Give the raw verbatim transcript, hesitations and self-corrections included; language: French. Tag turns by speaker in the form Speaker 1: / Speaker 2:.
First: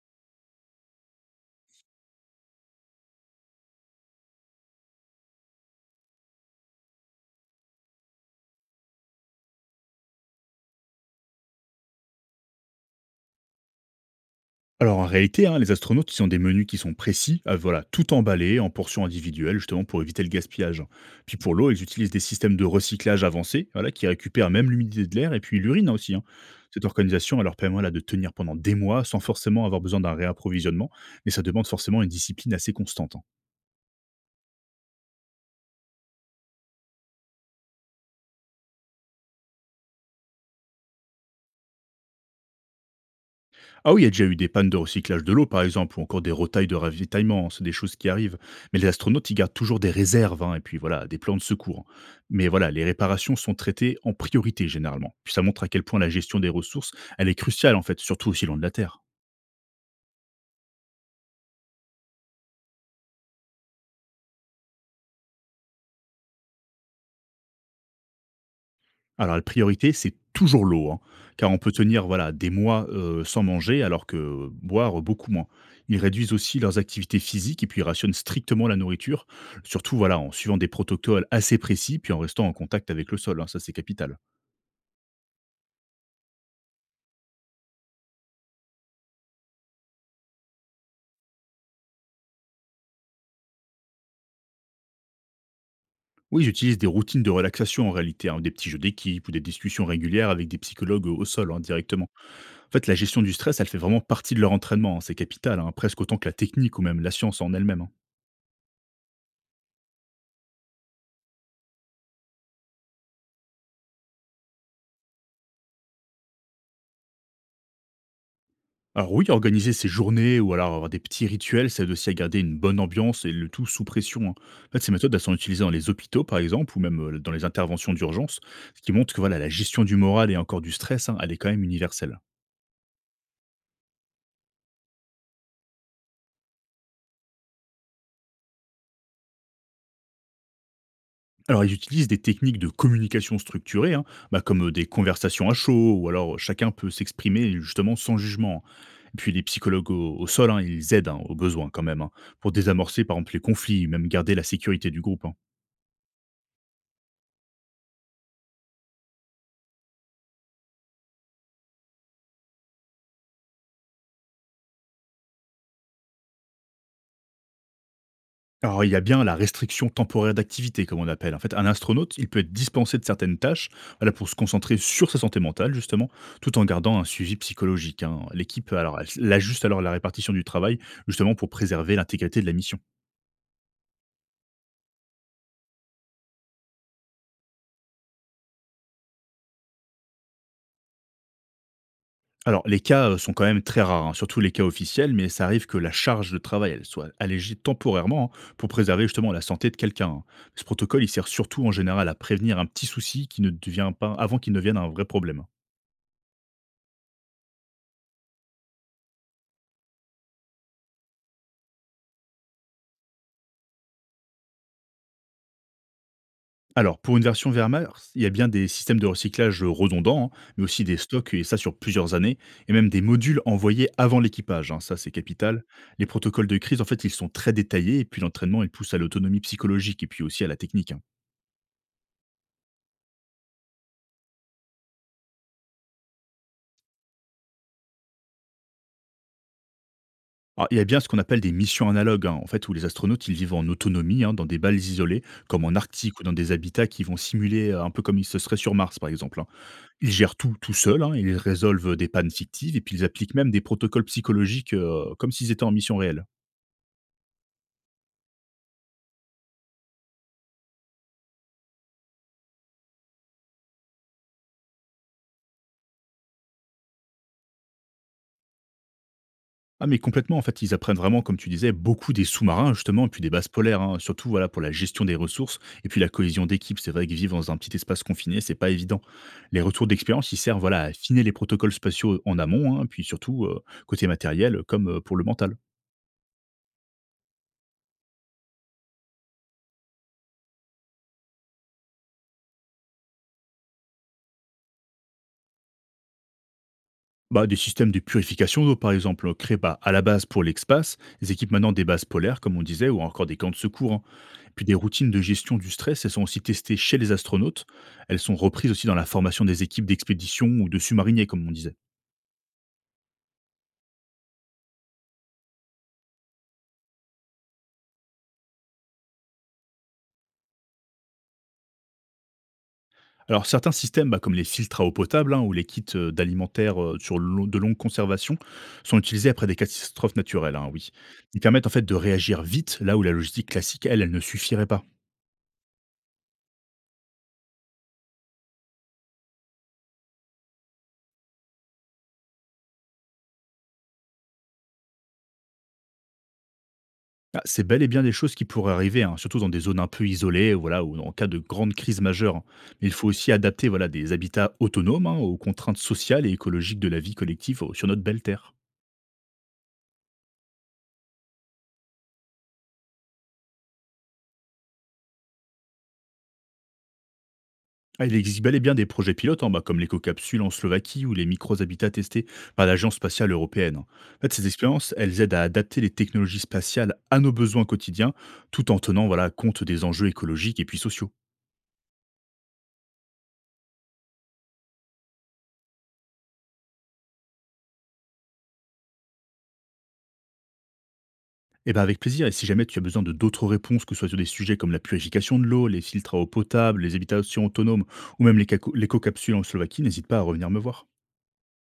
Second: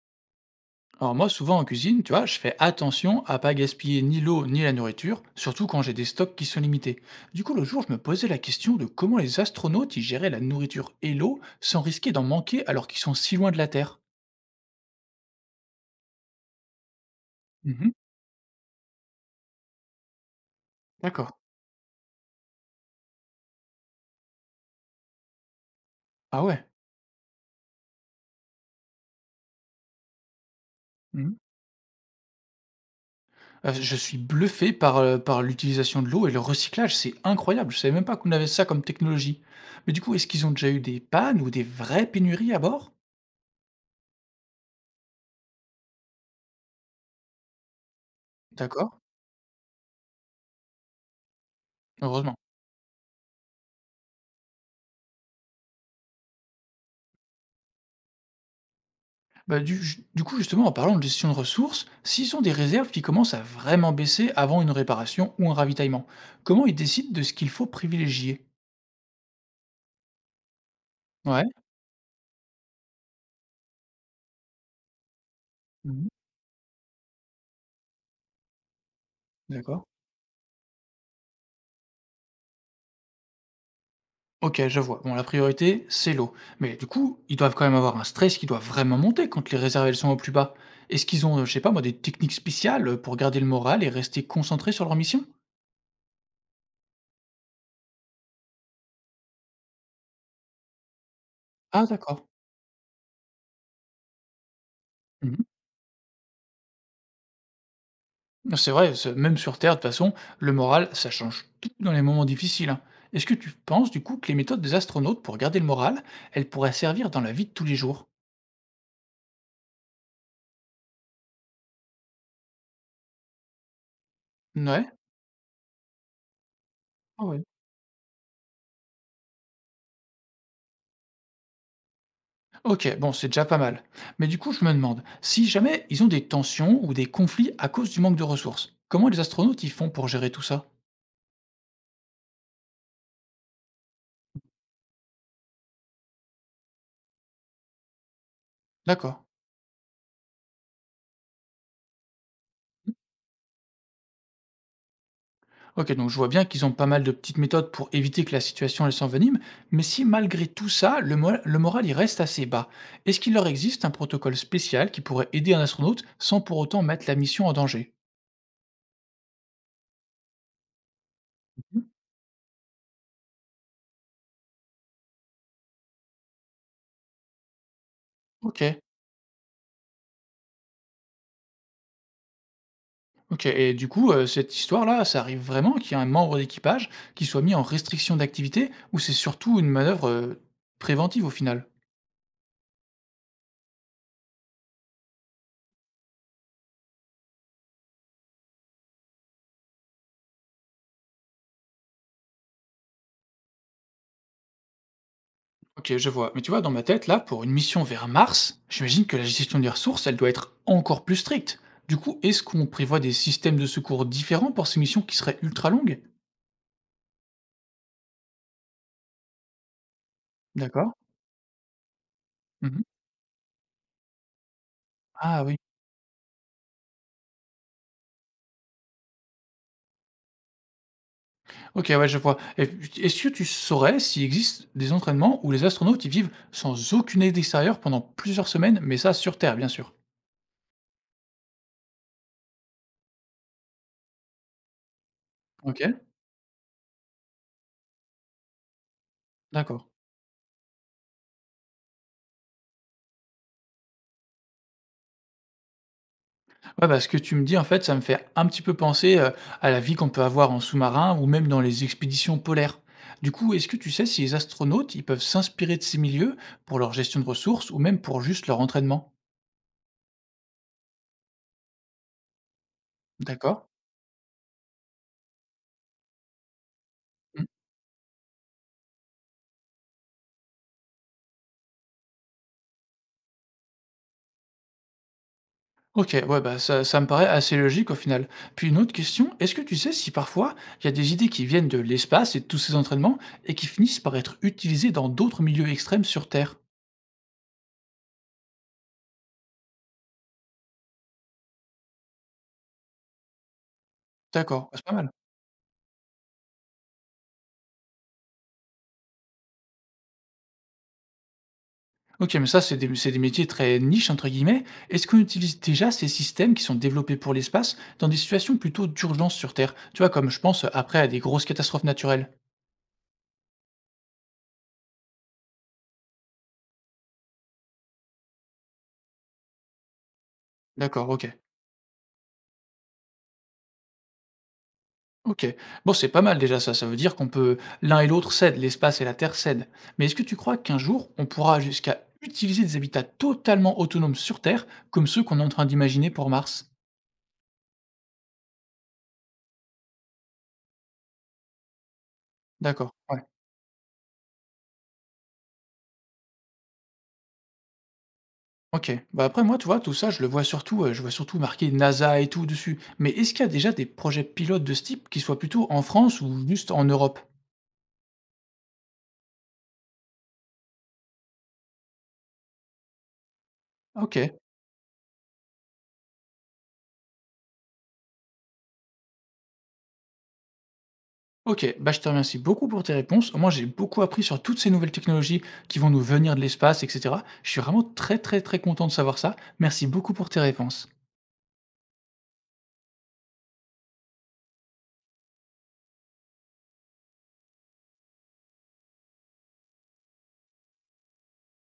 Speaker 1: Alors moi, souvent en cuisine, tu vois, je fais attention à pas gaspiller ni l'eau ni la nourriture, surtout quand j'ai des stocks qui sont limités. Du coup, le jour, je me posais la question de comment les astronautes y géraient la nourriture et l'eau sans risquer d'en manquer alors qu'ils sont si loin de la Terre.
Speaker 2: Alors en réalité, hein, les astronautes, ils ont des menus qui sont précis, euh, voilà,
Speaker 1: Mhm.
Speaker 2: tout emballé en portions individuelles, justement pour éviter le gaspillage.
Speaker 1: D'accord.
Speaker 2: Puis pour l'eau, ils utilisent des systèmes de recyclage avancés, voilà, qui récupèrent même l'humidité de l'air et puis l'urine, hein, aussi. Hein.
Speaker 1: Ah ouais.
Speaker 2: Cette organisation, elle leur permet voilà, de tenir pendant des mois sans forcément avoir besoin d'un réapprovisionnement, mais
Speaker 1: Mhm.
Speaker 2: ça demande forcément une discipline assez constante. Hein.
Speaker 1: Euh, je suis bluffé par, euh, par l'utilisation de l'eau et le recyclage, c'est incroyable. Je savais même pas qu'on avait ça comme technologie. Mais du coup, est-ce qu'ils ont déjà eu des pannes ou des vraies pénuries à bord?
Speaker 2: Ah oui, il y a déjà eu des pannes de recyclage de l'eau, par exemple, ou encore des retailles de ravitaillement, hein, c'est des choses qui arrivent. Mais les
Speaker 1: D'accord.
Speaker 2: astronautes, ils gardent toujours des réserves, hein, et puis voilà, des plans de secours. Hein.
Speaker 1: Heureusement.
Speaker 2: Mais voilà, les réparations sont traitées en priorité, généralement. Puis ça montre à quel point la gestion des ressources, elle est cruciale, en fait, surtout aussi loin de la Terre.
Speaker 1: Bah, du du coup, justement, en parlant de gestion de ressources, s'ils ont des réserves qui commencent à vraiment baisser avant une réparation ou un ravitaillement, comment ils décident de ce qu'il faut privilégier?
Speaker 2: Alors la priorité, c'est toujours l'eau, hein,
Speaker 1: Ouais.
Speaker 2: car on peut tenir voilà des mois euh, sans manger, alors que euh, boire euh, beaucoup moins. Ils
Speaker 1: Mmh.
Speaker 2: réduisent aussi leurs activités physiques et puis ils rationnent strictement la nourriture,
Speaker 1: D'accord.
Speaker 2: surtout voilà en suivant des protocoles assez précis, puis en restant en contact avec le sol. Hein, ça, c'est capital.
Speaker 1: OK, je vois. Bon, la priorité, c'est l'eau. Mais du coup, ils doivent quand même avoir un stress qui doit vraiment monter quand les réserves, elles sont au plus bas. Est-ce qu'ils ont, heu, je sais pas moi, des techniques spéciales, pour garder le moral et rester concentrés sur leur mission?
Speaker 2: Oui, j'utilise des routines de relaxation en réalité, hein, des petits jeux d'équipe ou des discussions régulières avec des psychologues au au sol, hein,
Speaker 1: Ah
Speaker 2: directement.
Speaker 1: d'accord.
Speaker 2: En fait, la gestion du stress, elle fait vraiment partie de leur entraînement. Hein, c'est
Speaker 1: Mmh.
Speaker 2: capital, hein, presque autant que la technique ou même la science en elle-même. Hein.
Speaker 1: C'est vrai, ce- même sur Terre, de toute façon, le moral, ça change tout dans les moments difficiles, hein. Est-ce que tu penses, du coup, que les méthodes des astronautes pour garder le moral, elles pourraient servir dans la vie de tous les jours?
Speaker 2: Alors oui, organiser ses journées ou alors avoir des petits rituels, ça aide aussi à garder une bonne ambiance et le tout sous pression. Hein. En fait, ces
Speaker 1: Ouais.
Speaker 2: méthodes, elles sont utilisées dans les hôpitaux, par exemple, ou même euh,
Speaker 1: Ah
Speaker 2: dans
Speaker 1: ouais.
Speaker 2: les interventions d'urgence, ce qui montre que voilà, la gestion du moral et encore du stress, hein, elle est quand même universelle.
Speaker 1: Ok, bon, c'est déjà pas mal. Mais du coup, je me demande, si jamais ils ont des tensions ou des conflits à cause du manque de ressources, comment les astronautes y font pour gérer tout ça?
Speaker 2: Alors, ils utilisent des techniques de communication structurée, hein, bah, comme euh, des conversations à chaud, ou alors euh, chacun peut s'exprimer justement sans jugement. Hein.
Speaker 1: D'accord.
Speaker 2: Et puis les psychologues au, au sol, hein, ils aident, hein, aux besoins quand même, hein, pour désamorcer par exemple les conflits, même garder la sécurité du groupe. Hein.
Speaker 1: Ok, donc je vois bien qu'ils ont pas mal de petites méthodes pour éviter que la situation elle s'envenime, mais si malgré tout ça, le, mo- le moral il reste assez bas, est-ce qu'il leur existe un protocole spécial qui pourrait aider un astronaute sans pour autant mettre la mission en danger?
Speaker 2: Alors, il y a bien la restriction temporaire d'activité, comme on appelle. En fait, un
Speaker 1: Mhm.
Speaker 2: astronaute, il peut être dispensé de certaines tâches voilà, pour se concentrer sur sa santé mentale, justement, tout en gardant un suivi psychologique. Hein.
Speaker 1: Ok,
Speaker 2: L'équipe, alors, elle, elle ajuste alors la répartition du travail, justement, pour préserver l'intégrité de la mission.
Speaker 1: ok. Et du coup, euh, cette histoire-là, ça arrive vraiment qu'il y ait un membre d'équipage qui soit mis en restriction d'activité ou c'est surtout une manœuvre euh, préventive au final?
Speaker 2: Alors, les cas euh, sont quand même très rares, hein, surtout les cas officiels, mais ça arrive que la charge de travail, elle soit allégée temporairement, hein, pour préserver justement la santé de quelqu'un. Hein. Ce protocole, il sert surtout en général à prévenir un petit souci qui ne devient pas, avant qu'il ne devienne un vrai problème.
Speaker 1: Ok, je vois. Mais tu vois, dans ma tête, là, pour une mission vers Mars, j'imagine que la gestion des ressources, elle doit être encore plus stricte. Du coup, est-ce qu'on prévoit des systèmes de secours différents pour ces missions qui seraient ultra longues?
Speaker 2: Alors, pour une version Vermars, il y a bien des systèmes de recyclage euh, redondants, hein, mais aussi
Speaker 1: D'accord.
Speaker 2: des stocks, et ça sur plusieurs années, et
Speaker 1: Mhm.
Speaker 2: même des modules envoyés avant l'équipage, hein, ça c'est
Speaker 1: Ah oui.
Speaker 2: capital. Les protocoles de crise, en fait, ils sont très détaillés, et puis l'entraînement, il pousse à l'autonomie psychologique, et puis aussi à la technique. Hein.
Speaker 1: Ok, ouais, je vois. Et puis, est-ce que tu saurais s'il existe des entraînements où les astronautes y vivent sans aucune aide extérieure pendant plusieurs semaines, mais ça sur Terre, bien sûr?
Speaker 2: Alors, il y a bien ce qu'on appelle des missions analogues, hein, en fait, où les astronautes, ils vivent en autonomie, hein, dans des balles isolées, comme en
Speaker 1: Ok,
Speaker 2: Arctique ou dans des habitats qui vont simuler euh, un peu comme ils se seraient sur Mars, par exemple. Hein.
Speaker 1: d'accord.
Speaker 2: Ils gèrent tout tout seuls, hein, ils résolvent euh, des pannes fictives, et puis ils appliquent même des protocoles psychologiques euh, comme s'ils étaient en mission réelle.
Speaker 1: Ouais, bah, ce que tu me dis, en fait, ça me fait un petit peu penser, heu, à la vie qu'on peut avoir en sous-marin ou même dans les expéditions polaires. Du coup, est-ce que tu sais si les astronautes, ils peuvent s'inspirer de ces milieux pour leur gestion de ressources ou même pour juste leur entraînement?
Speaker 2: Ah mais complètement, en fait, ils apprennent vraiment, comme tu disais, beaucoup des sous-marins justement et puis des bases
Speaker 1: D'accord.
Speaker 2: polaires, hein, surtout voilà pour la gestion des ressources et puis la cohésion d'équipe. C'est vrai que vivre
Speaker 1: Mmh.
Speaker 2: dans un petit espace confiné, c'est pas évident. Les retours d'expérience, ils servent voilà à affiner les protocoles spatiaux en amont, hein, puis surtout euh, côté matériel comme euh, pour le mental.
Speaker 1: OK, ouais, bah, ça ça me paraît assez logique au final. Puis une autre question, est-ce que tu sais si parfois il y a des idées qui viennent de l'espace et de tous ces entraînements et qui finissent par être utilisées dans d'autres milieux extrêmes sur Terre?
Speaker 2: Bah, des systèmes de purification d'eau, par exemple, créés bah, à la base pour l'espace, ils équipent maintenant des bases polaires, comme on disait, ou encore des camps de secours. Hein.
Speaker 1: D'accord,
Speaker 2: Puis des
Speaker 1: bah, c'est pas mal.
Speaker 2: routines de gestion du stress, elles sont aussi testées chez les astronautes. Elles sont reprises aussi dans la formation des équipes d'expédition ou de sous-mariniers, comme on disait.
Speaker 1: OK, mais ça, c'est des c'est des métiers très «niches» entre guillemets. Est-ce qu'on utilise déjà ces systèmes qui sont développés pour l'espace dans des situations plutôt d'urgence sur Terre? Tu vois, comme je pense, heu, après à des grosses catastrophes naturelles?
Speaker 2: Alors certains systèmes, bah, comme les filtres à eau potable, hein, ou les kits euh, d'alimentaires euh, sur lo- de longue conservation, sont utilisés après des catastrophes naturelles, hein, oui.
Speaker 1: D'accord, OK.
Speaker 2: Ils permettent en fait de réagir vite là où la logistique classique, elle, elle ne suffirait pas.
Speaker 1: OK. Bon, c'est pas mal déjà ça, ça veut dire qu'on peut l'un et l'autre s'aident, l'espace et la Terre cèdent. Mais est-ce que tu crois qu'un jour, on pourra jusqu'à utiliser des habitats totalement autonomes sur Terre, comme ceux qu'on est en train d'imaginer pour Mars?
Speaker 2: Ah, c'est bel et bien des choses qui pourraient arriver, hein, surtout dans des zones un peu isolées, voilà, ou en cas de grande crise majeure. Hein. Mais il
Speaker 1: D'accord,
Speaker 2: faut
Speaker 1: ouais.
Speaker 2: aussi adapter voilà, des habitats autonomes, hein, aux contraintes sociales et écologiques de la vie collective au- sur notre belle Terre.
Speaker 1: OK. Bah, après moi, tu vois, tout ça, je le vois surtout, heu, je vois surtout marqué N A S A et tout dessus. Mais est-ce qu'il y a déjà des projets pilotes de ce type qui soient plutôt en France ou juste en Europe?
Speaker 2: Ah, il existe bel et bien des projets pilotes, hein, bah, comme l'éco-capsule en Slovaquie ou les micro-habitats testés par l'Agence spatiale européenne. Hein. En
Speaker 1: OK,
Speaker 2: fait, ces expériences, elles aident à adapter les technologies spatiales à nos besoins quotidiens, tout en tenant voilà, compte des enjeux écologiques et puis sociaux.
Speaker 1: OK. Bah, je te remercie beaucoup pour tes réponses. Moi, j'ai beaucoup appris sur toutes ces nouvelles technologies qui vont nous venir de l'espace et cetera. Je suis vraiment très, très, très content de savoir ça. Merci beaucoup pour tes réponses.
Speaker 2: Eh ben avec plaisir, et si jamais tu as besoin de d'autres réponses, que ce soit sur des sujets comme la purification de l'eau, les filtres à eau potable, les habitations autonomes ou même les caco- les co-capsules en Slovaquie, n'hésite pas à revenir me voir.